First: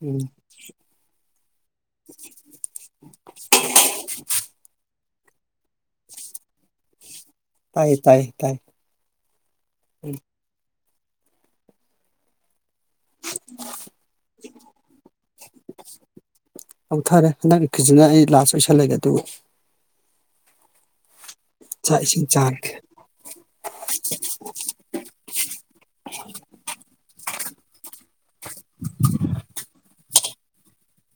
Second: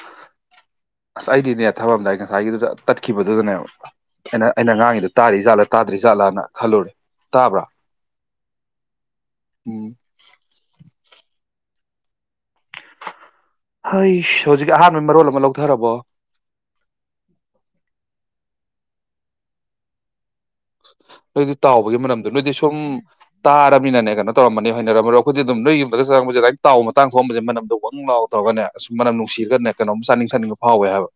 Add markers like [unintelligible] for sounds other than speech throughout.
ꯎꯝ ꯑꯁ ꯑꯩꯗꯤꯅꯦ ꯊꯕꯝꯗꯥꯏ ꯉꯁꯥꯏꯒꯤꯗꯨꯗ ꯇꯠꯈꯤꯕꯗꯨꯗꯅꯦꯕ ꯑꯩꯅ ꯑꯩꯅ ꯉꯥꯡꯉꯤ ꯉꯥꯛꯉꯤꯗꫭ ꯇꯔꯤ ꯖꯥꯠꯂ ꯇꯥꯗ꯭ꯔꯤꯖꯥꯠꯂꯥꯅ ꯈꯜꯂꯨꯔꯦ ꯇꯥꯕ꯭ꯔꯥ ꯇꯥꯏꯌꯦ ꯇꯥꯏꯌꯦ ꯇꯥꯏ ꯎꯝ ꯍꯣꯏ ꯍꯧꯖꯤꯛ ꯑꯍꯥꯟꯕꯩ ꯃꯔꯣꯜ ꯑꯃ ꯂꯧꯊꯔꯕꯣ ꯄꯩꯁꯥ ꯂꯩꯒ ꯗꯨꯒꯥ [inaudible] ꯅꯣꯏꯗꯤ ꯇꯥꯎꯕꯒꯤ ꯃꯅꯝꯗꯣ ꯅꯣꯏꯗꯤ ꯆꯥꯔꯒꯦ ꯁꯨꯝ ꯇꯥꯔꯃꯤꯅꯅꯦ ꯀꯩꯅꯣ ꯇꯧꯔꯝꯃꯅꯤ ꯍꯥꯏꯅꯔꯝꯃꯔꯣ ꯑꯩꯈꯣꯏꯗꯤ ꯑꯗꯨꯝ ꯅꯣꯏ ꯌꯨꯝꯗ ꯆꯪꯛꯁꯦ ꯑꯗꯨ ꯇꯥꯎ ꯃꯇꯥꯡ ꯊꫭꯛꯑꯝꯕꯥꯁꯦ ꯃꯥꯅꯝ ꯋꯥꯡ ꯂꯥꯎ ꯇꯧꯒꯅꯦ ꯑꯁꯨꯝ ꯃꯅꯝ ꯅꯨꯡꯁꯤꯔꯒꯅꯦ ꯀꯩꯅꯣꯝ ꯆꯥꯅꯤꯡ ꯊꯥꯅꯤꯡꯕ ꯐꯥꯎꯋꯦ ꯍꯥꯏꯕ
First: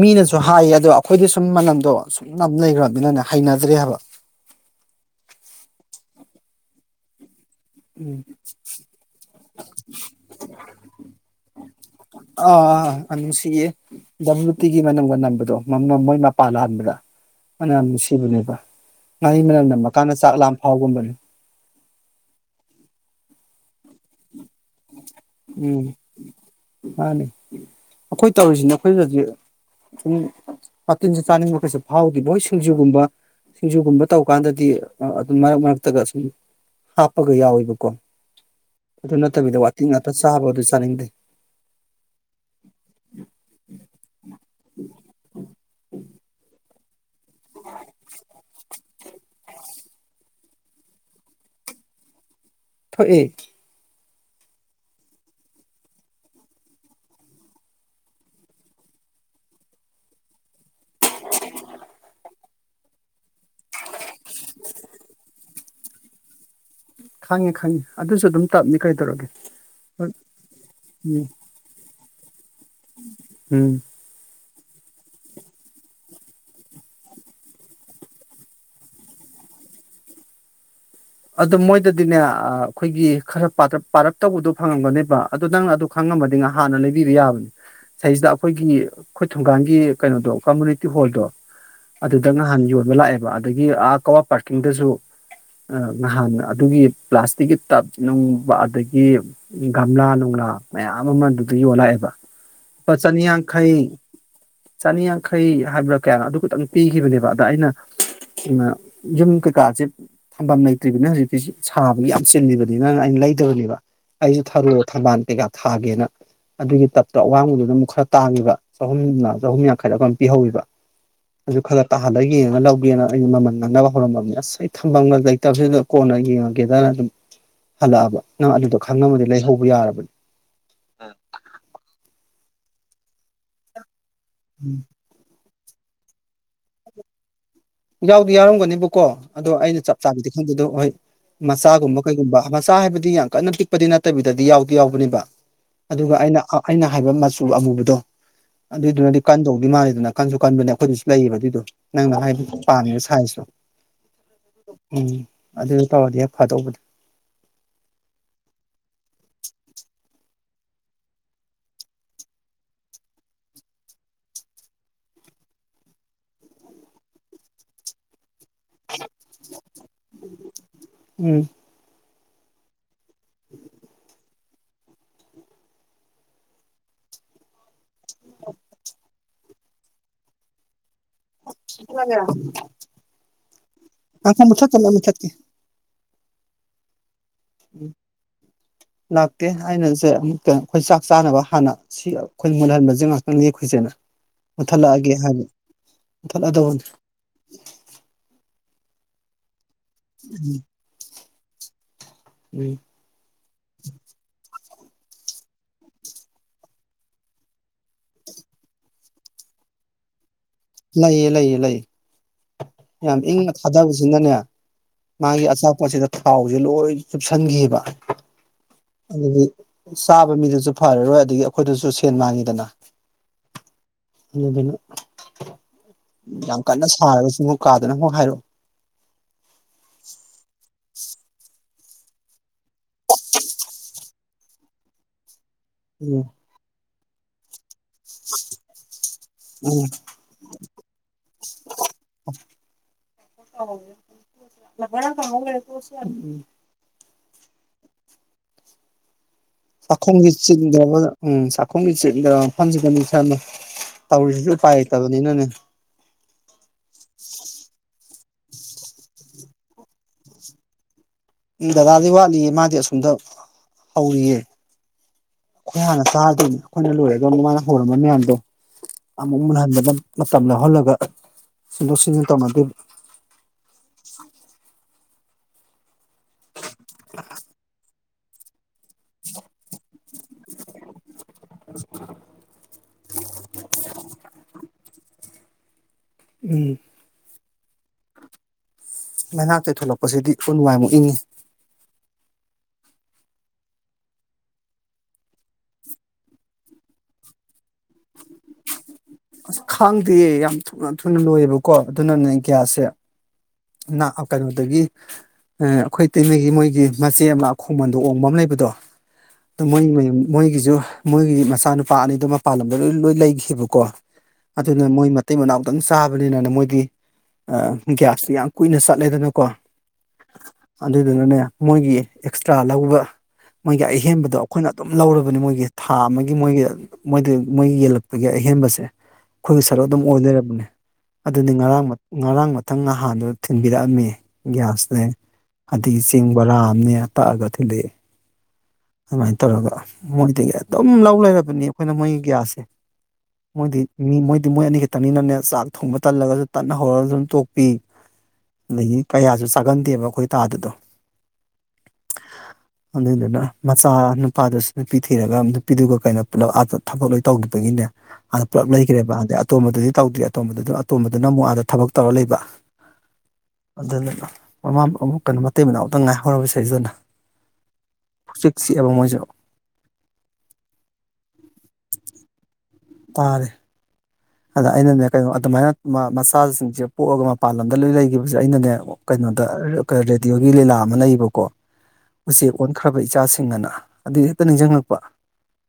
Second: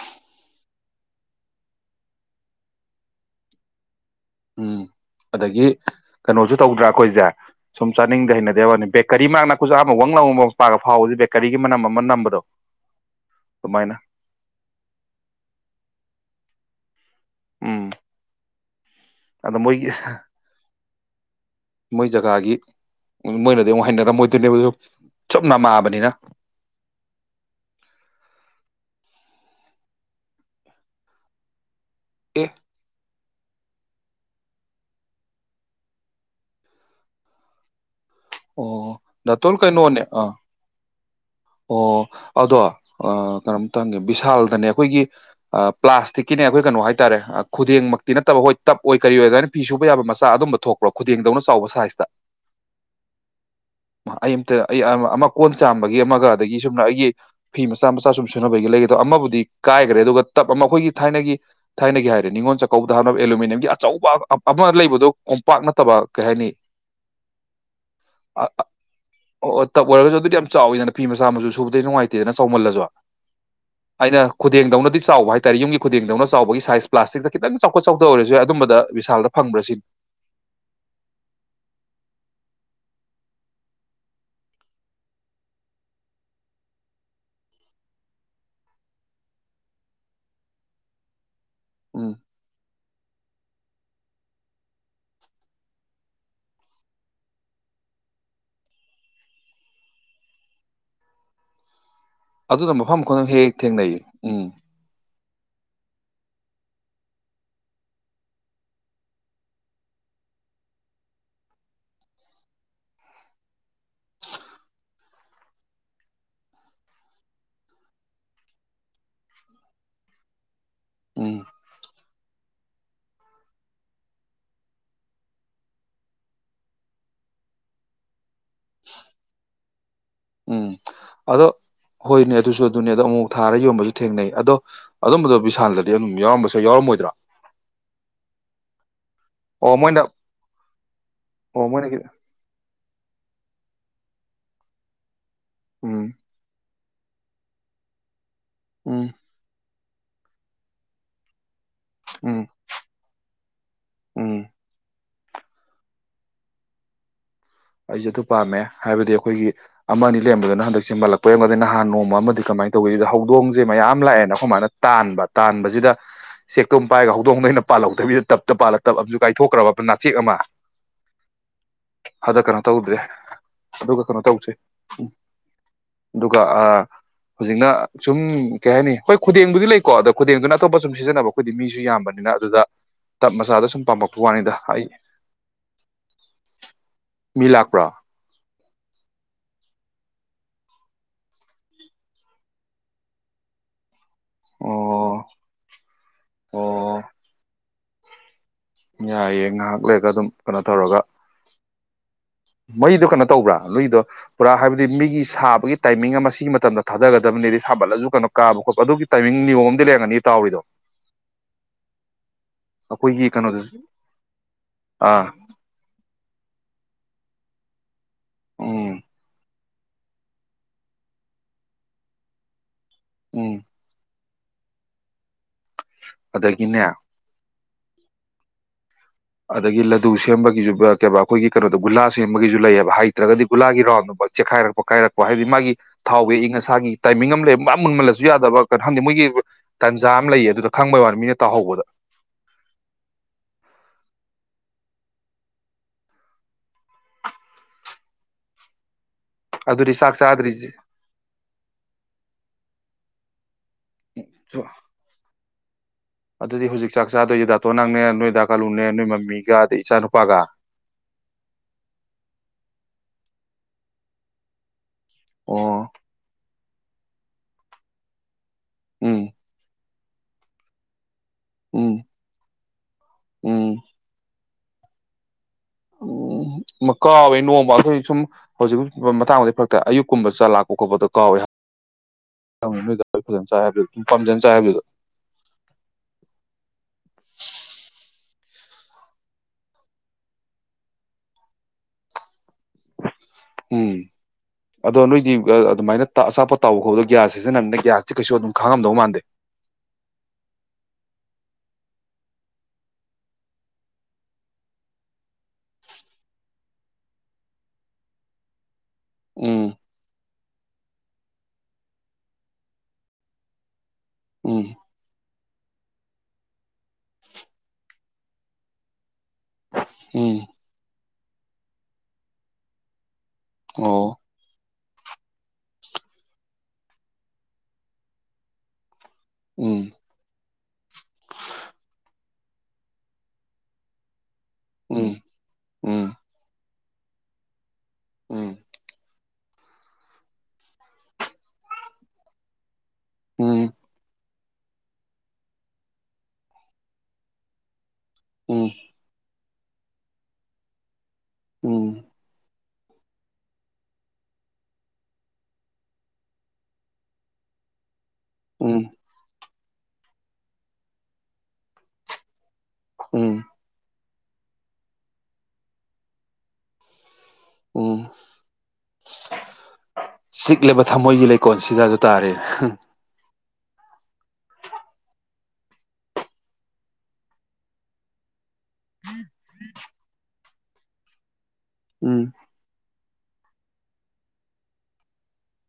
ꯃꯤꯅꯁꯨ ꯍꯥꯏꯌꯦ ꯑꯗꯣ ꯑꯩꯈꯣꯏꯗ ꯁꯨꯝ ꯃꯅꯝꯗꯣ ꯁꯨꯝꯅ ꯂꯩꯈ꯭ꯔꯕꯅꯤꯅꯅꯦ ꯍꯩꯅꯗ꯭ꯔꯦ ꯍꯥꯏꯕ ꯎꯝ ꯑꯗꯒꯤ ꯀꯩꯅꯣꯁꯨ ꯇꯧꯗ꯭ꯔꯥ ꯑꯩꯈꯣꯏꯁꯦ ꯁꯨꯝ ꯎꯝ ꯆꯥꯅꯤꯡꯗꯦ ꯍꯩꯅꯗꯦꯕꯅꯤ ꯕꯦꯀꯔꯤ ꯃꯥꯛꯅꯛꯄꯁꯨ ꯑꯍꯥꯟꯕ ꯆꯥꯡꯂꯧ [unintelligible] ꯐꯥꯎꯕꯁꯦ ꯕꯦꯀꯔꯤꯒꯤ ꯃꯅꯝ ꯑꯃ ꯅꯝꯕꯗꯣ ꯑꯥ ꯑꯥ ꯅꯨꯡꯁꯤꯌꯦ ꯑꯗꯨꯃꯥꯏꯅ ꯗꯕ꯭ꯂꯨ ꯇꯤꯒꯤ ꯃꯅꯝꯒ ꯃꯥꯅꯝ ꯎꯝ ꯅꯨꯡꯁꯤꯕꯨꯅꯦꯕ ꯉꯥꯔꯤ ꯑꯗꯣ ꯃꯅꯝ ꯃꯣꯏꯒꯤ ꯅꯃꯀꯥꯟꯗ ꯆꯥꯛ ꯂꯥꯝ ꯐꯥꯎꯒꯨꯝꯕꯅꯤ [inaudible] ꯃꯣꯏ ꯖꯒꯥꯒꯤ ꯃꯣꯏꯅ ꯑꯃꯨꯛ ꯍꯩꯅꯔꯝꯃꯣꯏꯗꯣꯏꯅꯦꯕ ꯁꯨꯝ ꯎꯝ ꯅꯃꯥꯕꯅꯤꯅ ꯃꯥꯅꯦ ꯑꯈꫭꯏ ꯇꯧꯔꯤꯁꯤꯅ ꯑꯩꯈꯣꯏꯗꯗꯤ ꯁꯨꯝ ꯋꯥꯇꯤꯟꯁꯦ ꯆꯥꯅꯤꯡꯕ ꯀꯩꯁꯨ ꯐꯥꯎꯒꯤ ꯕꯣꯏ ꯑꯦ ꯁꯤꯡꯖꯨꯒꯨꯝꯕ ꯁꯤꯡꯖꯨꯒꯨꯝꯕ ꯇꯧꯀꯥꯟꯗꯗꯤ ꯑꯗꯨꯝ ꯃꯔꯛ ꯃꯔꯛꯇꯒ ꯁꯨꯝ ꯍꯥꯞꯄꯒ ꯌꯥꯎꯋꯦꯕꯀꯣ ꯑꯣ ꯗꯥꯇꯣꯜ ꯀꯩꯅꯣꯅꯦ [unintelligible] ꯑꯥ ꯆꯥꯕꯗꫭ ꯆꯥꯅꯤꯡꯗꯦ ꯑꯣ ꯑꯗꯣ ꯀꯩꯅꯣꯝꯇ ꯌꯪꯒꯦ ꯕꯤꯁꯥꯜꯗꯅꯦ ꯑꯩꯈꯣꯏꯒꯤ ꯄ꯭ꯂꯥꯁꯇꯤꯛꯀꯤꯅꯦ ꯑꯩꯈꯣꯏ ꯀꯩꯅꯣ ꯍꯥꯏ ꯍꯥꯏ ꯇꯔꯦ ꯈꯨꯗꯦꯡꯃꯛꯇꯤ ꯅꯠꯇꯕ ꯍꯣꯏ ꯇꯞ ꯑꯣꯏ ꯀꯔꯤ ꯑꯣꯏ ꯑꯗꯨꯅ ꯐꯤ ꯁꯨꯕ ꯌꯥꯕ ꯃꯆꯥ ꯑꯗꯨꯝꯕ ꯊꯣꯛꯄ꯭ꯔꯣ ꯈꯨꯗꯦꯡꯗꯧꯅ ꯆꯥꯎꯕ ꯁꯥꯏꯖꯇ ꯊꯣꯛꯑꯦ ꯑꯩ ꯑꯝꯇ ꯑꯩ ꯑꯃ ꯀꯣꯟ ꯆꯥꯝꯕꯒꯤ ꯑꯃ ꯑꯗꯒꯤ ꯁꯨꯝꯅ ꯑꯩꯒꯤ ꯐꯤ ꯃꯆꯥ ꯃꯆꯥ ꯁꯨꯝ ꯁꯨꯅꯕꯒꯤꯒ ꯂꯩꯒꯦ ꯑꯗꯣ ꯑꯃꯕꯨꯗꯤ ꯀꯥꯏꯈ꯭ꯔꯦ ꯑꯗꯨꯒ ꯇꯞ ꯑꯃ ꯑꯩꯈꯣꯏꯒꯤ ꯊꯥꯏꯅꯒꯤ ꯊꯥꯏꯅꯒꯤ ꯍꯥꯏꯔꯦ ꯅꯤꯉꯣꯜ ꯆꯥꯛꯀꯧꯕꯗ ꯍꯥꯞꯅꯕ ꯑꯦꯂꯨꯃꯤꯅꯤꯌꯝꯒꯤ ꯑꯆꯧꯕ ꯑꯃ ꯂꯩꯕꯥꯗꫭ ꯀꫭꯝ ꯄꯥꯛ ꯅꯠꯇꯕ ꯀꯩ ꯍꯥꯏꯅꯤ ꯈꯪꯉꯤ ꯈꯪꯉꯦ ꯑꯗꯨꯁꯨ ꯑꯗꯨꯝ ꯇꯞꯅꯤ ꯀꯩ ꯇꯧꯔꯒꯦ ꯑꯣ ꯑꯣ ꯇꯞ ꯑꯣꯏꯔꯒꯁꯨ ꯑꯗꯨꯗꯤ ꯌꯥꯝ ꯆꯥꯎꯋꯤꯗꯅ ꯃꯆꯥ ꯃꯁꯨꯨ ꯁꯨꯗ ꯅꯨꯡꯉꯥꯏꯇꯦ ꯆꯥꯎꯧꯃꯜꯂꯁꯨ ꯎꯝ ꯑꯩꯅ ꯈꯨꯗꯦꯡꯗꯧꯅꯗꯤ ꯆꯥꯎꯕ ꯍꯥꯏꯇꯥꯥꯔꯦ ꯌꯨꯝꯒꯤ ꯈꯨꯗꯦꯡꯗꯧꯅ ꯆꯥꯎꯕꯒꯤ ꯁꯥꯏꯖ ꯄ꯭ꯂꯥꯁꯇꯤꯛꯇ ꯈꯤꯇꯪ ꯆꯥꯎꯈꯠ ꯆꯥꯎꯊ ꯑꯣꯏꯔꯁꯨ ꯌꯥ ꯑꯗꯨꯝꯕꯗ ꯕꯤꯚꯤꯁꯥꯜꯗ ꯐꯪꯕ꯭ꯔꯥ ꯁꯤꯅꯤ ꯑꯗꯨꯗ ꯃꯣꯏꯗꯗꯤꯅꯦ ꯑꯩꯈꯣꯏꯒꯤ ꯈꯔ ꯄ ꯄꯥꯔꯞ ꯇꯧꯕꯗꯣ ꯐꯪꯉꯝꯒꯅꯦꯕ ꯑꯗꯣ ꯅꯪꯅ ꯑꯗꯨ ꯈꯪꯉꯝꯃꯅꯤ ꯍꯥꯟꯅ ꯂꯩꯕꯤꯕ ꯌꯥꯕꯅꯦ ꯁꯤꯁꯤꯗ ꯑꯩꯈꯣꯏꯒꯤ ꯑꯩꯈꯣꯏ ꯊꯣꯡꯒꯥꯟꯒꯤ ꯀꯩꯅꯣꯗꯣ ꯀꯝꯃꯨꯅꯤꯇꯤ ꯍꯣꯜꯗꯣ ꯎꯝ ꯑꯗꯨꯗ ꯅꯍꯥꯟ ꯌꯣꯟꯕ ꯂꯥꯛꯑꯦ ꯑꯗꯒꯤ ꯑ ꯀꯋꯥ ꯄꯥꯔꯀꯤꯡꯗꯁꯨ ꯅꯍꯥꯟ ꯑꯗꯨꯒꯤ ꯄ꯭ꯂꯥꯁꯇꯤꯛꯀꯤ ꯇꯞ ꯅꯨꯡꯕ ꯑꯗꯒꯤ ꯒꯝꯂꯥ ꯅꯨꯡꯂꯥ ꯃꯌꯥꯝ ꯑꯃ ꯑꯗꯨꯗ ꯌꯣꯜꯂꯛꯑꯦꯕ ꯑꯗꯨꯅ ꯂꯨꯄꯥ ꯃꯐꯝ ꯈꯡ ꯍꯦꯛ ꯊꯦꯡꯅꯩ ꯎꯝ ꯈꯧ ꯍꯥꯏꯕ꯭ꯔꯥ ꯀꯌꯥꯅꯣ ꯑꯗꯨ ꯈꯇꯪ ꯄꯤꯈꯤꯕꯅꯦꯕ ꯑꯗ ꯑꯩꯅ ꯌꯨꯝ ꯀꯩꯀꯥꯁꯦ ꯊꯝꯐꯝꯝ ꯂꯩꯇ꯭ꯔꯤꯕꯅꯤꯅ ꯍꯧꯖꯤꯛꯇꯤ ꯁꯥꯕꯒꯤ ꯌꯥꯝ ꯆꯤꯜꯂꯤꯕꯅꯤ ꯅꯪꯅ ꯑꯩꯅ ꯂꯩꯗꯕꯅꯦꯕ ꯑꯩꯁꯨ ꯊꯔ ꯊꯝꯕꯥꯜ ꯀꯩꯀꯥ ꯊꯥꯒꯦꯅ ꯑꯗꯨꯒꯤ ꯇꯞꯇꯣ ꯑꯋꯥꯡꯕꯗꯨꯅ ꯑꯃꯨꯛ ꯈꯔ ꯇꯥꯡꯉꯤꯕ ꯆꯍꯨꯝ ꯆꯍꯨꯝ ꯌꯥꯡꯈꯩꯔ ꯑꯃꯝ ꯄꯤꯍꯧꯕ ꯎꯝ ꯑꯗꯨ ꯈꯂ ꯇꯥꯍꯜꯂ ꯌꯦꯡꯉꯒ ꯂꯧꯒꯦꯅ ꯑꯩꯅ ꯃꯃꯜ ꯉꯥꯡꯅꯕ ꯍꯧꯔꯝꯃꯕꯅꯤ ꯑꯁ ꯑꯩ ꯊꯐꯝꯅ ꯂꯩꯇꯕꯁꯤꯗ ꯀꯣꯟꯅ ꯌꯦꯡꯉꯒꯦꯗꯅ ꯑꯗꯨꯝ ꯍꯜꯂꯛꯑꯕ ꯅꯪ ꯑꯗꯨꯗꯣ ꯈꯪꯉꯃꯗꯤ ꯂꯩꯍꯧꯕ ꯌꯥꯔꯕꯅꯤ ꯎꯝ ꯑꯗꯣ ꯍꯣꯏꯅꯦ ꯑꯗꯨꯁꯨ ꯑꯗꯨꯅꯦ ꯑꯗꯣ ꯑꯃꯨꯛ ꯊꯥꯔ ꯌꯣꯟꯕꯁꯤ ꯊꯦꯡꯅꯩ ꯑꯗꯣ ꯎꯝ ꯑꯗꯨꯝꯕꯗ ꯊꯥꯟꯗꯗꯤ ꯑꯗꯨꯝ ꯌꯥꯎꯔꯝꯕꯁꯨ ꯌꯥꯎꯔꯝꯃꯣꯏꯗ꯭ꯔꯥ ꯌꯥꯎꯗꯤ ꯌꯥꯎꯔꯝꯒꯅꯤꯕꯨꯀꯣ ꯑꯗꯣ ꯑꯩꯅ ꯆꯞ ꯃꯣꯏꯅ ꯆꯥꯕꯤꯗꯤ ꯈꯪꯗꯦꯗꯣ ꯍꯣꯏ ꯑꯣ ꯃꯣꯏꯅ ꯃꯆꯥꯒꯨꯝꯕ ꯀꯩꯒꯨꯝꯕ ꯃꯆꯥ ꯍꯥꯏꯕꯗꯤ ꯗꯤ ꯌꯥꯝ ꯀꯟꯅ ꯄꯤꯛꯄꯗꯤ ꯅꯠꯇꯕꯤꯗꯗꯤ ꯌꯥꯎꯗꯤ ꯌꯥꯎꯕꯅꯦꯕ ꯎꯝ ꯑꯗꯨꯒ ꯑꯩꯅ ꯑꯩꯅ ꯍꯥꯏꯕ ꯃꯆꯨ ꯑꯃꯨꯕꯗꯣ ꯎꯝ ꯑꯗꯨꯏꯗꯨꯅꯗꯤ ꯀꯟꯗꯧꯗꯤ ꯃꯥꯜꯂꯤꯁꯦ ꯑꯗꯨ ꯅꯥ ꯀꯟꯁꯨ ꯀꯟꯕꯅꯦ ꯑꯩꯈꯣꯏꯗꯨꯁꯨ ꯂꯩꯌꯦꯕ ꯑꯗꯨꯏꯗꯣ ꯅꯪ ꯍꯥꯏ ꯎꯝ ꯄꯥꯝ ꯁꯥꯏꯁꯨ ꯎꯝ ꯎꯝ ꯑꯗꯨꯗ ꯇꯧꯔꯗꯤ ꯍꯦꯛ ꯐꯥꯗꯧꯕꯗ ꯑꯩꯁꯦ ꯑꯗꯨ ꯄꯥꯝꯃꯦ ꯍꯥꯏꯕꯗꯤ ꯑꯩꯈꯣꯏꯒꯤ ꯑꯃꯅꯤ ꯁꯦꯝꯕꯗꯨꯅ ꯍꯟꯗꯛ ꯁꯦꯝꯃꯠꯂꯛꯄꯔꯒꯗ ꯅꯍꯥꯟ ꯅꯣꯡꯃ ꯑꯃꯗꯤ ꯀꯃꯥꯏꯅ ꯇꯧꯒꯦꯗ ꯍꯧꯗꯣꯡꯁꯦ ꯃꯌꯥꯝ ꯂꯥꯛꯑꯦꯅ ꯁꯃꯥꯏꯅ ꯇꯥꯟꯕ ꯇꯥꯟꯕꯁꯤꯗ ꯆꯦꯛꯇꯨꯝꯝ ꯄꯥꯏꯒ ꯍꯧꯗꯣꯡꯗꯣ ꯑꯩꯅ ꯄꯥꯜꯍꯧꯗꯕꯤꯗ ꯇꯞꯇ ꯄꯥꯜꯂ ꯑꯞ ꯀꯥꯏꯊꯣꯛꯈ꯭ꯔꯕ ꯅꯥꯆꯦꯛ ꯑꯃ ꯎꯝ ꯑꯗ ꯀꯩꯅꯣ ꯇꯧꯗ꯭ꯔꯦ ꯑꯗꯨꯒ ꯀꯩꯅꯣ ꯇꯧꯁꯦ ꯎ ꯑꯗꯨꯒ ꯍꯧꯖꯤꯛꯅ ꯁꯨꯝ ꯀꯩ ꯍꯥꯏꯅꯤ ꯍꯣꯏ ꯈꯨꯗꯦꯡꯕꯨꯗꯤ ꯂꯩꯀꯣ ꯑꯗꯣ ꯈꯨꯗꯦꯡꯗꯨꯅ ꯑꯇꯣꯞꯄ ꯁꯨꯝ ꯁꯤꯖꯤꯟꯅꯕ ꯑꯩꯈꯣꯏꯗꯤ ꯃꯤꯁꯨ ꯌꯥꯝꯕꯅꯤꯅ ꯑꯗꯨꯗ ꯇꯞ ꯃꯆꯥꯗ ꯁꯨꯝ ꯄꯥꯝꯃꯛꯄ ꯉꯥꯏꯈꯣ ꯋꯥꯅꯤꯗ ꯑꯩ ꯃꯨꯊꯠꯀꯅꯣ ꯃꯨꯊꯠꯀꯦ ꯃꯤ ꯂꯥꯛꯄ꯭ꯔꯥ ꯂꯥꯛꯇꯦ ꯑꯩꯅꯥꯁꯦ ꯑꯃꯨꯛ ꯛ ꯑꯩꯈꯣꯏ ꯆꯥꯛ ꯆꯥꯅꯕ ꯍꯥꯟꯅ ꯁꯤꯌ ꯑꯩꯈꯣꯏ ꯃꯨꯜꯍꯟꯕꯁꯦ ꯉꯥꯛꯇꯥꯡ ꯂꯞꯀꯨꯏꯁꯦꯅ ꯃꯨꯟꯊꯠꯂꯛꯑꯒꯦ ꯑꯣ ꯍꯥꯏꯕ ꯃꯨꯊꯠꯂꯛꯑꯗꯧꯕꯅꯤ ꯌꯥꯏ ꯌꯦ ꯉꯍꯥꯀ ꯀꯨꯌꯦꯛꯥ ꯑꯗꯨꯝ ꯀꯩꯅꯣ ꯇꯧꯔꯒ ꯎꯝ ꯃꯩꯗꯣ ꯀꯩꯅꯣ ꯇꯧꯕ꯭ꯔꯥ ꯂꯏꯗꯣ ꯄꯨꯔꯥ ꯍꯥꯏꯕ ꯇꯦꯗꯨꯗꯤ ꯃꯤꯒꯤ ꯁꯥꯕꯒꯤ ꯇꯥꯏꯃꯤꯡ ꯑꯃ ꯁꯤꯒꯤ ꯃꯇꯝꯗ ꯊꯥꯒꯗꯕꯅꯦꯗꯤ ꯁꯥꯕꯠꯂꯁꯨ ꯀꯩꯅꯣ ꯀꯥꯕ ꯈꯣꯠꯄ ꯑꯗꯨꯒꯤ ꯇꯥꯏꯃꯤꯡ ꯅꯤꯌꯣꯝ ꯑꯃꯗꯤ ꯂꯩꯔꯝꯒꯅꯤ ꯇꯥꯎꯔꯤꯗꯣ ꯂꯩꯌꯦ ꯂꯩꯌꯦ ꯂꯩ ꯌꯥꯝ ꯑꯩꯈꯣꯏꯒꯤ ꯏꯡꯅ ꯀꯩꯅꯣꯗꯁꯨ ꯊꯥꯗꯕꯁꯤꯅꯅꯦ ꯑꯥ ꯃꯥꯒꯤ ꯑꯆꯥꯄꯣꯠꯁꯤꯗ ꯇꯥꯑꯣꯁꯤ ꯂꯣꯏ ꯆꯨꯞꯁꯟꯒꯤꯕ ꯎꯝ ꯑꯗꯨꯗꯤ ꯆꯥꯕ ꯃꯤꯗꯨꯁꯨ ꯐꯔꯔꯣꯏ ꯑꯗꯒꯤ ꯑꯩꯈꯣꯏꯗꯁꯨ ꯁꯦꯟ ꯃꯥꯡꯉꯤꯗꯅ ꯎꯝ ꯑꯗꯨꯗꯅ ꯑꯗꯒꯤꯅꯦ ꯍꯥꯏꯔꯁꯤ ꯕꯧ ꯀꯥꯗꯅ ꯍꯣ ꯍꯥꯏꯔꯦ ꯑꯗꯒꯤ ꯂꯗꯨ ꯁꯦꯝꯕꯒꯤꯁꯨ ꯕꯥ ꯀꯩꯕꯥꯥ ꯑꯩꯈꯣꯏꯒꯤ ꯀꯩꯅꯣ ꯁ ꯒꯨꯂꯥ ꯁꯦꯝꯒꯤꯁꯨ ꯂꯩꯌꯦꯕ ꯍꯩꯇ꯭ꯔꯒꯗꯤꯒꯂꯥꯒꯤꯥ ꯇꯧꯟꯒꯨꯝꯕ ꯆꯦꯈꯏꯔꯀꯄꯥ ꯀꯥꯏꯔꯛꯄ ꯍꯥꯏꯕꯗꯤ ꯃꯥꯒꯤ ꯎꯝ ꯊꯥꯑꯣꯒꯤꯛꯏꯡ ꯑꯁꯥꯒꯤ ꯇꯥꯏꯃꯤꯡ ꯑꯃ ꯂꯩꯔꯃ ꯄꯥꯛ ꯃꯨꯟꯃꯜꯂꯁꯨ ꯌꯥꯗꯕ ꯀꯠ ꯍꯝꯗꯦ ꯃꯣꯏꯒꯤ ꯕꯔꯥ ꯇꯥꯟꯖꯥ ꯑꯃ ꯂꯩꯌꯦ ꯑꯗꯨꯗ ꯈꯪꯕꯩ ꯋꯥꯅꯤ ꯃꯤꯅ ꯇꯥꯍꯧꯕꯗ [unintelligible] ꯑꯗꯨꯗꯤ ꯆꯥꯛ ꯄꯥꯈꯣꯡ ꯗ ꯆꯤꯡ ꯆꯥꯗ꯭ꯔꯤꯁꯦ ꯗꯔ꯭ꯕꯅꯥ ꯎꯃ ꯁꯛ ꯈꯣꯡꯒꯤ ꯆꯤꯟ ꯒꯥꯔꯥ ꯐꯡꯖꯤꯗꯥ ꯑꯃꯨꯛ ꯆꯥꯡꯎ ꯑꯗꯨꯗꯤ ꯍꯧꯖꯤꯛ ꯆꯥꯛ ꯆꯥꯗꯣꯏꯁꯦ ꯗꯥꯇꯣꯟ ꯅꯝꯅꯦ ꯅꯣꯏꯗꯥ ꯀꯥꯂꯨꯅꯦ ꯅꯣꯏ ꯃꯃꯤꯒ ꯑꯗꯩ ꯏꯆꯥꯅꯨꯄꯥꯒ ꯗꯗꯥꯗꯤ ꯋꯥꯠꯂꯤꯌꯦ ꯃꯥꯗꯤ ꯑꯁꯣꯝꯗ ꯍꯧꯔꯤꯌꯦ ꯈꯣꯡ ꯑꯣ ꯍꯥꯅꯥ ꯆꯥꯗꯣꯏꯅꯦ ꯃꯅꯥ ꯂꯣꯏꯔꯒꯥ ꯃꯅꯥ ꯍꯥꯎꯔꯝꯕ ꯃꯌꯥꯃꯗꯤ ꯎꯝ ꯑꯃꯨꯛ ꯂꯥꯟ ꯕꯗꯥꯟ ꯃꯥꯇꯝ ꯃꯪꯍꯟ ꯂꯒ ꯁꯤꯟꯗꯣꯛ ꯎꯝ ꯁꯤꯅꯤꯟ ꯇꯧꯅꯗꯣꯏꯕ ꯎꯝ [unintelligible] [unintelligible] ꯁꯨꯝ ꯍꯧꯖꯤꯛ ꯃꯇꯥꯡꯗꯗꯤ ꯐꯔꯛꯇ ꯑꯌꯨꯛꯀꯨꯝꯕ ꯆ ꯂꯥꯛꯄ ꯈꯣꯠꯄꯗ ꯀꯥꯎꯏꯦ ꯐꯖꯅ ꯆꯥꯏ ꯍꯥꯏꯕꯗꯨ ꯑꯗꯨꯨꯝ ꯄꯥꯝꯖꯟ ꯆꯥꯏ ꯍꯥꯏꯕꯗꯨꯗ ꯎꯝ ꯃꯥꯏꯅꯥ ꯇꯩꯊꯂꯛꯄꯁꯤꯗꯤ ꯑꯩꯈꯣꯏ ꯅꯨꯡꯉꯥꯏꯃꯨꯛ ꯏꯪꯉꯤ ꯎꯝ ꯑꯗꯣ ꯅꯣꯏꯗꯤ ꯑꯗꯨꯃꯥꯏꯅ ꯑꯆꯥꯄꯠ ꯇꯥꯎꯕ ꯈꯥꯎꯗ ꯒ꯭ꯌꯥꯁ ꯁꯤꯖꯤꯟꯅꯅꯤꯅ ꯒ꯭ꯌꯥꯁꯇꯤ ꯀꯩꯁꯨ ꯑꯗꯨꯝ ꯈꯥꯡꯉꯝꯗꯧ ꯃꯥꯟꯗꯦ ꯑꯁ ꯈꯥꯡꯗꯦ ꯌꯥꯝ ꯊꯨꯅ ꯊꯨꯅ ꯂꯣꯏꯌꯦꯕꯀꯣ ꯑꯗꯨꯅꯅꯦ ꯒ꯭ꯌꯥꯁꯁꯦ ꯀꯩꯅꯣꯗꯒꯤ ꯑꯩꯈꯣꯏ ꯇꯩꯃꯒꯤ ꯃꯣꯏꯒꯤ ꯃꯆꯦ ꯑꯃꯈꯣꯡꯃꯟꯗꯣ ꯑꯣꯡꯕ ꯑꯃ ꯂꯩꯕꯗꯣ ꯑꯗꯨ ꯎꯝ ꯃ ꯃ ꯃꯣꯏꯒꯤꯁꯨ ꯃꯣꯏꯒꯤ ꯃꯆꯥꯅꯨꯄꯥ ꯑꯅꯤꯗꯣ ꯃꯄꯥꯟ ꯂꯝꯗ ꯂꯣꯏ ꯂꯣꯏ ꯂꯩꯕꯀꯣ ꯎꯝ ꯑꯗꯨ ꯃꯣꯏ ꯃꯇꯩ ꯃꯅꯥꯎꯇꯪ ꯆꯥꯕꯅꯤꯅ ꯃꯣꯏꯒꯤ ꯒ꯭ꯌꯥꯁꯇꯤ ꯌꯥꯝ ꯀꯨꯏꯅꯆꯠꯂꯦꯗꯅ ꯀꯣ ꯎꯝ ꯑꯗꯨ ꯑꯗꯨꯅꯅꯦ ꯃꯣꯏꯒꯤ ꯑꯦꯛꯁꯇ꯭ꯔꯥ ꯂꯧꯕ ꯃꯣꯏꯒꯤ ꯑꯣ ꯑꯍꯦꯟꯕꯗꯣ ꯑꯩꯈꯣꯏꯅ ꯑꯗꯨꯝ ꯂꯧꯔꯕꯅꯤ ꯃꯣꯏꯒꯤ ꯊꯥ ꯑꯃꯒꯤ ꯃꯣꯏꯒꯤ ꯃꯣꯏꯗ ꯃꯣꯏꯒꯤ ꯌꯦꯜꯂꯛꯄꯒꯤ ꯑꯍꯦꯟꯕꯁꯦ ꯑꯩꯈꯣꯏꯒꯤ ꯁꯔꯨ ꯎꯝ ꯑꯗꯨꯝ ꯑꯣꯏꯅꯔꯕꯅꯦ ꯑꯗꯨꯗꯤ ꯉꯔꯥꯡ ꯉꯔꯥꯡ ꯃꯊꯪ ꯅꯍꯥꯟꯗ ꯊꯤꯟꯕꯤꯔꯛꯑꯝꯃꯤ ꯎꯝ [unintelligible] ꯑꯗꯒꯤ ꯎꯝ ꯆꯦꯡ ꯕꯔꯥ ꯑꯃꯅꯦ ꯇꯛꯑꯒ ꯊꯤꯜꯂꯛꯏ ꯎꯝ ꯑꯗꯨꯃꯥꯏꯅ ꯇꯧꯔꯒ ꯃꯣꯏꯗꯒꯤ ꯑꯗꯨꯝ ꯂꯧ ꯂꯩꯔꯕꯅꯤ ꯑꯩꯈꯣꯏꯅ ꯃꯣꯏꯒꯤ ꯒ꯭ꯌꯥꯁꯁꯦ ꯎꯝ ꯃꯣꯏꯗꯤ ꯃꯤ ꯃꯣꯏꯗꯤ ꯃꯣꯏ ꯑꯅꯤ ꯈꯛꯇꯅꯤꯅꯅꯦ ꯆꯥꯛ ꯊꯣꯡꯕ ꯇꯜꯂꯒꯁꯨ ꯇꯠꯅ ꯍꯧꯔꯒ ꯑꯗꯨꯝ ꯇꯣꯛꯄꯤ ꯎꯝ ꯑꯗꯒꯤ ꯀꯌꯥꯁꯨ ꯆꯥꯒꯟꯗꯦꯕ ꯑꯩꯈꯣꯏ ꯇꯥꯗꯨꯗꯣ ꯎꯝ ꯑꯗꯨꯏꯗꯨꯅ ꯃꯆꯥ ꯅꯨꯄꯥꯗꯨꯁꯨ ꯅꯨꯄꯤ ꯊꯤꯔꯒ ꯅꯨꯄꯤꯗꯨꯒ ꯀꯩꯅꯣ ꯄꯨꯂꯞ ꯑ ꯊꯕꯛ ꯂꯣꯏ ꯇꯧꯈꯤꯕꯒꯤꯅꯦ ꯑꯗ ꯄꯨꯂꯞ ꯎꯝ ꯂꯩꯈ꯭ꯔꯦꯕ ꯑꯇꯣꯝꯕꯗꯗꯤ ꯇꯧꯗ꯭ꯔꯤ ꯑꯇꯣꯝꯕꯗ ꯑꯇꯣꯝꯕꯗꯨꯅ ꯑꯃꯨꯛ ꯑꯥꯗ ꯊꯕꯛ ꯇꯧꯔ ꯂꯩꯕ ꯎꯝ ꯑꯗꯨꯗꯨꯅ ꯃꯃꯥ ꯑꯃꯨꯛ ꯀꯩꯅꯣ ꯃꯇꯩ ꯃꯅꯥꯎ ꯑꯃꯛꯇꯪ ꯉꯥꯏꯍꯧꯔꯕꯁꯗꯅ ꯎꯝ ꯄꯨꯆꯤꯛꯁꯤ ꯆꯤꯛꯑꯦꯕ ꯃꯑꯣꯏꯁꯨ ꯆꯤꯛꯂꯤꯕ ꯊꯃꯣꯏꯒꯤ ꯂꯩꯀꯣꯜꯁꯤꯗ ꯑꯗꯨ ꯇꯥꯔꯦ ꯇꯥꯔꯦ ꯑꯗ ꯑꯩꯅꯅꯦ ꯀꯩꯅꯣ ꯑꯗꯨꯃꯥꯏꯅ ꯃꯆꯥꯁꯤꯡꯁꯦ ꯄꯣꯛꯑꯒ ꯃꯄꯥꯟ ꯂꯝꯗ ꯂꯣꯏ ꯂꯩꯈꯤꯕꯁꯦ ꯑꯩꯅꯅꯦ ꯀꯩꯅꯣꯗ ꯔꯦꯗꯤꯑꯣꯒꯤ ꯂꯤꯂꯥ ꯑꯃ ꯂꯩꯌꯦꯕꯀꯣ ꯎꯝ ꯎꯆꯦ ꯑꯣꯟ ꯈꯔ ꯏꯆꯥꯁꯤꯡ ꯑꯅ ꯑꯗꯨ ꯍꯦꯛꯇ ꯅꯤꯡꯁꯤꯡꯉꯛꯄ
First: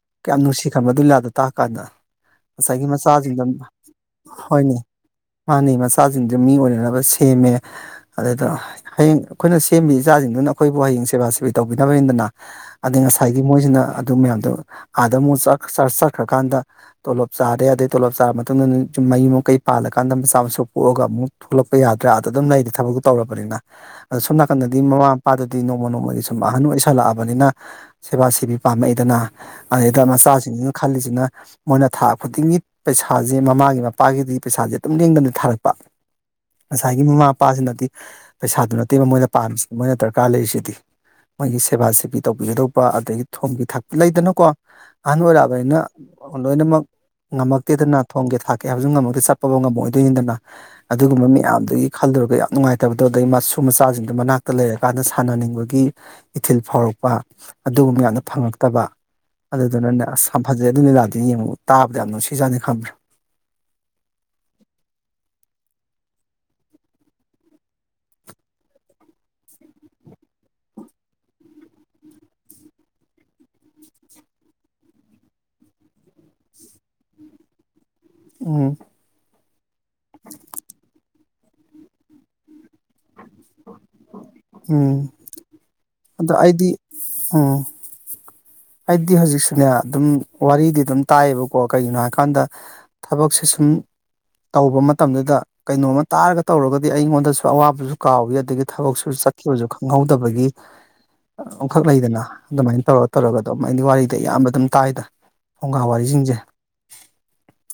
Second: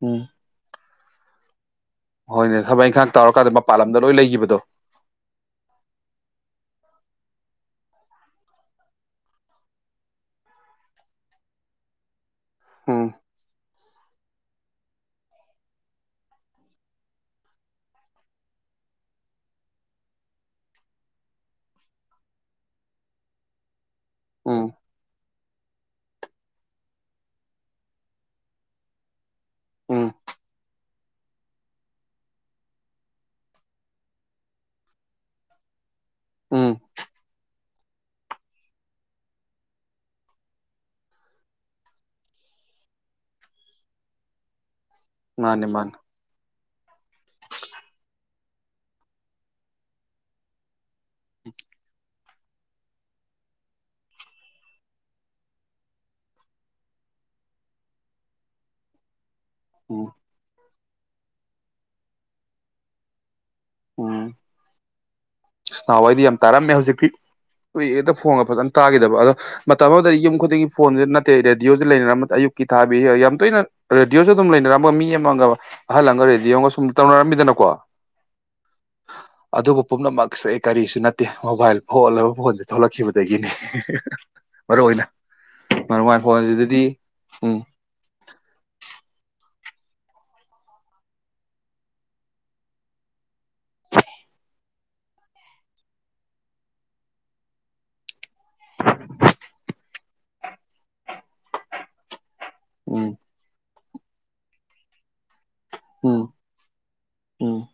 ꯎꯝ ꯀꯌꯥꯝ ꯅꯨꯡꯁꯤ ꯈꯕ ꯑꯗꯨꯂꯥꯗꯣ ꯇꯥꯛꯑ ꯀꯥꯟꯗ ꯍꯣꯏꯅꯦ ꯁꯕꯥꯥꯏ ꯈꯥꯛ ꯇ [unintelligible] ꯍꯣꯏꯅꯦ ꯃꯥꯅꯤ ꯃꯆꯥ ꯁꯤꯡꯗꯨ ꯃꯤ ꯑꯣꯏꯅꯅꯕ ꯁꯦꯝꯃꯦ ꯑꯗꯨꯗ ꯍꯌꯦꯡ ꯑꯩꯈꯣꯏꯅ ꯁꯦꯝꯃꯤ ꯏꯆꯥꯁꯤꯡꯗꯨꯅ ꯑꯩꯈꯣꯏꯕꯨ ꯍꯌꯦꯡ ꯁꯦꯕꯥ ꯁꯦꯕꯤ ꯇꯧꯕꯤꯅꯕꯅꯤꯗꯅ ꯑꯗꯩ ꯎꯝ ꯉꯁꯥꯏꯒꯤ ꯃꯣꯏꯁꯤꯅ ꯑꯗꯨ ꯃꯌꯥꯝꯗꯣ ꯑꯥꯗ ꯑꯃꯨꯛ ꯆꯠꯈ꯭ꯔꯀꯥꯟꯗ ꯇꯣꯂꯣꯞ ꯆꯥꯔꯦ ꯑꯗꯩ ꯇꯣꯂꯣꯞ ꯆꯥꯔꯕ ꯃꯇꯨꯡꯗ ꯌꯨꯝ ꯃꯌꯨꯝ ꯃꯀꯩ ꯄꯥꯜꯂꯀꯥꯟꯗ ꯃꯆꯥ ꯃꯁꯨ ꯄꯣꯛꯑꯒ ꯑꯃꯨꯛ ꯊꯣꯛꯂꯛꯄ ꯌꯥꯗ꯭ꯔꯥ ꯑꯗ ꯑꯗꯨꯝ ꯂꯩꯔꯤ ꯊꯕꯛꯇꯨ ꯇꯧꯔꯕꯅꯤꯅ ꯑꯗꯣ ꯎꯝ ꯁꯣꯝꯅꯥꯀꯟꯗꯗꯤ ꯃꯃꯥ ꯃꯄꯥꯗꯗꯤ ꯅꯣꯡꯃ ꯅꯣꯡꯃꯒꯤ ꯁꯨꯝ ꯑꯍꯟ ꯑꯣꯏ ꯑꯣꯏꯁꯜꯂꯛꯑꯕꯅꯤꯅ ꯁꯦꯕꯥ ꯁꯤꯕꯤ ꯄꯥꯝꯃꯛꯏꯗꯅ ꯑꯗꯨꯗꯩꯗ ꯎꯝ ꯃꯆꯥꯁꯤꯡꯁꯤꯅ ꯈꯜꯂꯤꯁꯤꯅ ꯃꯣꯏꯅ ꯊꯥ ꯈꯨꯗꯤꯡꯒꯤ ꯄꯩꯁꯥꯁꯦ ꯃꯃꯥꯒꯤ ꯃꯄꯥꯒꯤꯗꯤ ꯄꯩꯁꯥꯁꯦ ꯇꯝ ꯂꯦꯡꯗꯅ ꯊꯥꯔꯛꯄ ꯎꯝ ꯉꯁꯥꯏꯒꯤ ꯃꯃꯥ ꯃꯄꯥꯁꯤꯅꯗꯤ ꯄꯩꯁꯥꯗꯨ ꯅꯠꯇꯦꯕ ꯃꯣꯏꯅ ꯄꯥꯝꯃꯤꯁꯤ ꯃꯣꯏꯅ ꯗꯔꯀꯥꯔ ꯂꯩꯔꯤꯁꯤꯗꯤ ꯃꯣꯏꯒꯤ ꯁꯦꯕꯥ ꯁꯦꯕꯤ ꯇꯧꯕꯤꯒꯗꯧꯕ ꯑꯗꯒꯤ ꯊꯨꯝꯒꯤ ꯊꯥꯛꯄ ꯂꯩꯗꯅꯀꯣ ꯑꯍꯥꯟꯕ ꯑꯣꯏꯔꯛꯑꯕ ꯃꯥꯅꯦ ꯑꯩꯅ ꯃꯥꯅꯦ ꯂꯣꯏꯅꯃꯛ ꯉꯝꯃꯛꯇꯦꯗꯅ ꯊꯣꯡꯒꯦ ꯊꯥꯛꯀꯦ ꯍꯥꯏꯕꯁꯨ ꯉꯝꯃꯛꯇꯦ ꯆꯠꯄꯥꯎ ꯉꯝꯃꯑꯣꯏꯗꯣꯏꯅꯤꯗꯅ ꯑꯗꯨꯒꯨꯝꯕ ꯃꯌꯥꯝꯗꯨꯒꯤ ꯈꯜꯂꯨꯔꯒ ꯌꯥꯝ ꯅꯨꯡꯉꯥꯏꯇꯕꯗꯣ ꯑꯗꯨꯗꯩ ꯃꯁꯨ ꯃꯆꯥꯁꯤꯡꯗꯨꯣ ꯃꯅꯥꯛꯇ ꯂꯩꯔꯀꯥꯟꯗ ꯁꯥꯟꯅꯅꯤꯡꯕꯒꯤ ꯏꯊꯤꯜ ꯐꯥꯎꯔꯛꯄ ꯑꯗꯨꯒꯨꯝꯕ ꯃꯌꯥꯝꯗꯨꯣ ꯐꯪꯉꯛꯇꯕ ꯑꯗꯨ ꯑꯗꯨ ꯅꯪꯖ ꯎꯝ [unintelligible] ꯦ ꯑꯗꯨꯗꯤ ꯌꯦꯡꯉꯣ ꯇꯥ ꯌꯥꯝꯅꯣ ꯁꯤꯖꯥꯅꯤ ꯈꯝꯕ꯭ꯔꯥ ꯏꯅꯥꯎꯋꯥꯏꯗꯤ ꯌꯥꯝ ꯇꯥꯔꯝꯃꯦ ꯍꯧꯖꯤꯛꯇꯤ ꯀꯨꯏ ꯍꯦꯛꯇ ꯐꯣꯟꯒ ꯐꯖꯅ ꯇꯥꯈꯤꯗꯕ ꯑꯗꯣ ꯃꯇꯝ ꯑꯃꯗꯗꯤ ꯌꯨꯝ ꯈꯨꯗꯤꯡꯒꯤ ꯐꯣꯟꯁꯤ ꯅꯠꯇꯦ ꯔꯦꯗꯤꯑꯣꯁꯦ ꯂꯩꯅꯔꯝ ꯑꯌꯨꯛꯀꯤ ꯊꯥꯕꯤꯁ ꯌꯥꯝ ꯇꯣꯏꯅ ꯔꯦꯗꯤꯑꯣꯁꯨ ꯑꯗꯨꯝ ꯂꯩꯅꯔꯝꯒ ꯃꯤ ꯑꯃꯒ ꯑꯍꯜ ꯑꯃꯒ ꯔꯦꯗꯤꯑꯣꯒ ꯁꯨꯝ ꯇꯧꯅꯔꯝꯃꯤꯗꯅꯀꯣ ꯎꯝ ꯑꯗꯨꯕꯨ ꯄꯨꯝꯅꯃꯛ ꯀꯔꯤꯁꯨ ꯅꯠꯇꯦ ꯃꯣꯕꯥꯏꯜ ꯐꯣꯜꯂꯕ ꯐꯣꯟꯁꯦ ꯊꯣꯛꯂꯛꯈꯤꯕ ꯑꯗꯒꯤꯅꯤ ꯃꯔꯨ ꯑꯣꯏꯅ ꯎꯝ ꯃꯔ ꯃ ꯑꯗꯣ ꯑꯩꯗꯤ ꯐꯣꯟꯁꯤꯗꯗꯤ ꯎꯝ ꯍꯥꯏꯗꯤ ꯍꯧꯖꯤꯛꯁꯨꯅꯦ ꯑꯗꯨꯝ ꯋꯥꯔꯤꯗꯤ ꯑꯗꯨꯝ ꯇꯥꯏꯌꯦꯕꯀꯣ ꯀꯩꯒꯤꯅꯣ ꯍꯥꯏꯀꯥꯟꯗ ꯊꯕꯛꯁꯦ ꯁꯨꯝ ꯇꯧꯕ ꯃꯇꯝꯗꯨꯗ ꯀꯩꯅꯣꯝꯃ ꯇꯥꯔꯒ ꯇꯧꯔꯒꯗꯤ ꯑꯩꯉꯣꯟꯗꯁꯨ ꯑꯋꯥꯕꯁꯨ ꯀꯥꯎꯋ ꯑꯗꯒꯤ ꯊꯕꯛꯁꯨ ꯆꯠꯈꯤꯕꯁꯨ ꯈꯪꯍꯧꯗꯕꯒꯤ ꯑꯃꯈꯛ ꯂꯩꯗꯅ ꯑꯗꯨꯃꯥꯏꯅ ꯇꯔꯣ ꯎꯝ ꯇꯔꯒꯣ ꯃꯥꯏꯒꯤ ꯋꯥꯔꯤꯗꯤ ꯑꯌꯥꯝꯕ ꯑꯗꯨꯝ ꯀꯥꯏꯗꯅ ꯐꯨꯡꯒꯥ ꯎꯝ ꯋꯥꯔꯤꯁꯤꯡꯁꯦ ꯎꯝ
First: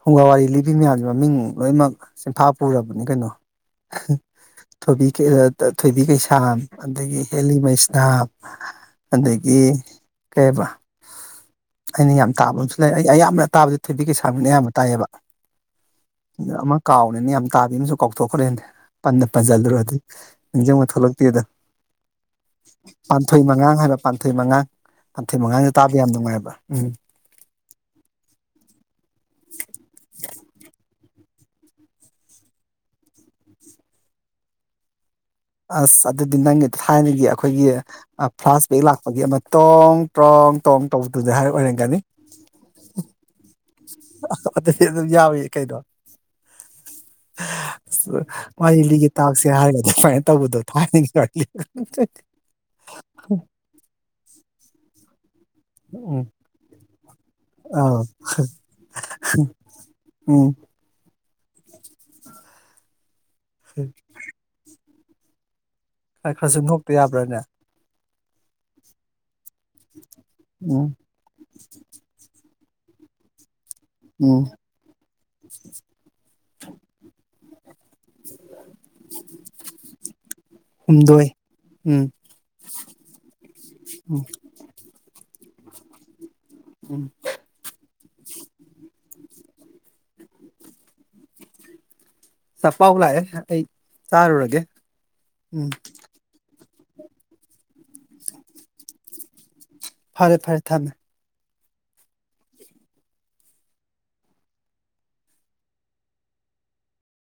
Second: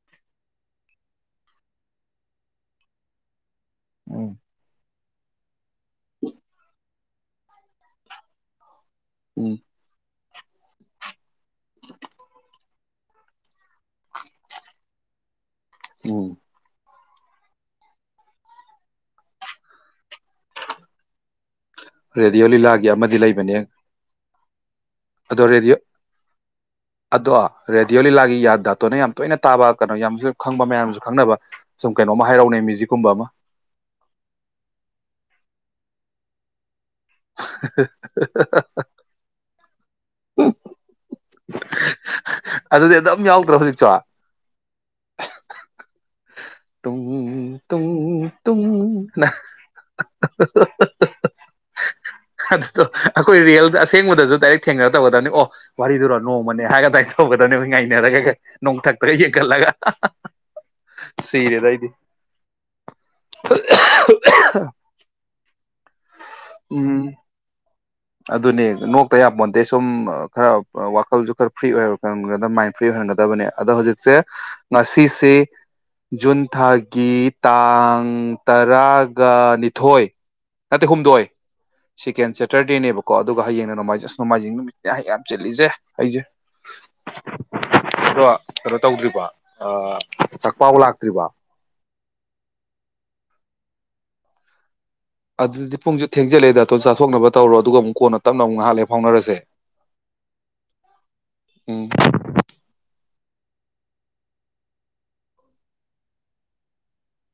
ꯐꯨꯡꯒꯥ ꯋꯥꯔꯤ ꯂꯤꯕꯤ ꯃꯌꯥꯝꯁꯦ ꯃꯃꯤꯡ ꯂꯣꯏꯅꯃꯛ ꯆꯦꯟꯐꯥ ꯄꯨꯔꯕꯅꯤ ꯀꯩꯅꯣ ꯎꯝ ꯊꯕꯤ ꯀ ꯊꯣꯏꯕꯤ ꯀꯩꯁꯥꯡ ꯑꯗꯒꯤ ꯍꯦꯂꯤꯕꯩꯁꯇꯥꯞ ꯎꯝ ꯑꯗꯒꯤ ꯀꯩꯔꯤꯕ꯭ꯔꯥ ꯑꯩꯅ ꯌꯥꯝ ꯇꯥꯕ ꯑꯃꯁꯨ ꯂꯩ ꯑꯩ ꯑꯌꯥꯝꯕꯅ ꯇꯥꯕꯗꯤ ꯊꯣꯏꯕꯤ ꯀꯩ ꯁꯥꯥꯕꯅ ꯑꯌꯥꯝꯕ ꯇꯥꯏꯌꯦꯕ ꯎꯝ [unintelligible] ꯀꯥꯎꯅꯤꯅ ꯌꯥꯝ ꯇꯥꯕꯤ ꯑꯃꯁꯨ ꯀꯥꯎꯊꯣꯛꯈ꯭ꯔꯦꯅꯦ ꯄꯟꯅ ꯄꯟꯁꯤꯜꯂꯨꯔ ꯑꯗꯨꯗꯤ ꯅꯤꯡꯁꯤꯡꯕ ꯊꯣꯛꯂꯛꯇꯦꯗ ꯔꯦꯗꯤꯑꯣ ꯂꯤꯂꯥꯒꯤ ꯑꯃꯗꯤ ꯄꯥꯟꯊꯣꯏ ꯂꯩꯕꯅꯦ ꯃꯉꯥ ꯍꯥꯏꯕꯣ ꯄꯥꯟꯊꯣꯏ ꯃꯉꯥ ꯑꯗꯣ ꯔꯦꯗꯤꯑꯣ ꯑꯗꯣ ꯔꯦꯗꯤꯑꯣ ꯂꯤꯂꯥꯒꯤ ꯌꯥꯗꯥꯇꯣꯅ ꯌꯥꯝ ꯇꯣꯏꯅ ꯇꯥꯕ ꯀꯩꯅꯣ ꯌꯥꯝꯁꯨ ꯈꯪꯕ ꯃꯌꯥꯝꯁꯨ ꯈꯪꯅꯕ ꯁꯨꯝ ꯀꯩꯅꯣꯃ ꯍꯥꯏꯔꯥꯎꯅꯩ ꯃ꯭ꯌꯨꯖꯤꯛꯀꯨꯝꯕ ꯑꯃ ꯑꯁ ꯁꯗꯗꯤꯤꯟꯗꯪꯦ ꯊꯥꯏꯅꯒꯤ ꯑꯩꯈꯣꯏꯒꯤ ꯐ꯭ꯂꯥꯁ ꯕꯦꯛ ꯂꯥꯛꯄꯒꯤ ꯑꯃ ꯇꯣꯡ ꯇ꯭ꯔꯣꯡ ꯇꯣꯡ ꯇꯧ ꯑꯗꯨꯗ ꯍꯥꯏꯔ ꯑꯣꯏꯔꯝꯒꯅꯤ ꯑꯗꯨꯗꯤ ꯑꯗꯨꯝ ꯌꯥꯎꯗ꯭ꯔꯣ ꯍꯧꯖꯤꯛꯁꯨ ꯑꯗꯨ ꯑꯗꯨꯝ ꯌꯥꯎꯏ ꯀꯩꯗꯣ ꯇꯨꯡ ꯇꯨꯡ ꯇꯨꯡ ꯃꯥꯒꯤ ꯇꯥꯁꯦꯔꯒ ꯑꯗꯨꯗꯣ ꯑꯩꯈꯣꯏ ꯔꯤꯌꯦꯜ ꯑꯁꯦꯡꯕꯗꯁꯨ ꯗꯥꯏꯔꯦꯛ ꯊꯦꯡꯒ ꯕꯥꯅꯤ ꯑꯣꯐ ꯋꯥꯔꯤꯔꯗꯣꯏꯔ ꯎꯝ ꯅꯣ ꯃꯅꯦ ꯍꯥꯏꯦꯒꯗꯥꯏ ꯍꯧꯒꯗꯅꯦꯣꯏ ꯑꯥ ꯉꯥꯏꯅꯔꯒ ꯅꯣꯡꯊꯛꯇꯒ ꯌꯦꯡꯒꯠꯂꯒ ꯎꯝ ꯁꯤꯔꯦꯗ ꯏꯗꯤ [unintelligible] ꯈꯔ ꯈꯔꯁꯨ ꯅꯣꯛꯇ ꯌꯥꯕ꯭ꯔꯥꯅꯦ ꯑꯗꯨꯅꯦ ꯅꯣꯛꯇ ꯌꯥꯄ ꯑꯗꯩ ꯁꯨꯝ ꯈꯔ ꯎꯝ ꯋꯥꯈꯜꯁꯨ ꯈꯔ ꯐ꯭ꯔꯤ ꯑꯣꯏꯌꯦꯕ ꯈꯟ ꯀꯗ ꯃꯥꯏꯟ ꯐ꯭ꯔꯤ ꯑꯣꯏꯍꯟꯒꯗꯕꯅꯦ ꯑꯗꯣ ꯍꯧꯖꯤꯛꯁꯦ ꯎꯝ ꯉꯁꯤꯁꯤ ꯖꯨꯟ ꯊꯥꯒꯤ ꯇꯥꯡ ꯇꯔꯥꯒ ꯅꯤꯊꯣꯏ ꯅꯠꯇꯦ ꯍꯨꯝꯗꯣꯏ ꯎꯝ ꯁꯦꯀꯦꯟ ꯁꯦꯇꯔꯗꯦ ꯇꯦꯅꯦꯕꯀꯣ ꯑꯗꯨꯒ ꯍꯌꯦꯡ ꯎꯝ ꯅꯣꯡꯃꯥꯏꯖꯁꯣꯡꯃꯖꯤꯡ ꯅꯨꯠꯅꯦ ꯍ ꯆꯠꯂꯤꯁꯦ ꯑꯩꯁꯦ ꯎꯝ ꯑꯣ ꯀꯩꯅꯣ ꯇꯧꯗ꯭ꯔꯤꯕ ꯀꯛꯄꯥꯎ ꯂꯥꯛꯇ꯭ꯔꯤꯕ ꯆꯐꯥꯎ ꯂꯥꯛꯑꯦ ꯑꯩ ꯆꯥꯔꯨꯔꯒꯦ ꯎꯝ ꯑꯗꯨꯗꯤ ꯄꯨꯡꯁꯨ ꯊꯦꯡꯖꯜꯂꯦꯗ ꯇꯣ ꯆꯊꯣꯛꯅꯕ ꯇꯧꯔꯣ ꯑꯗꯨꯒ ꯑꯃꯨꯛ ꯀꯣꯟꯅ ꯇꯞꯅꯕꯨ ꯉꯥꯏꯍꯜꯂꯦ ꯐꯥꯎꯅꯔꯁꯦ ꯐꯔꯦ ꯐꯔꯦ ꯊꯝꯃꯦ ꯎꯝ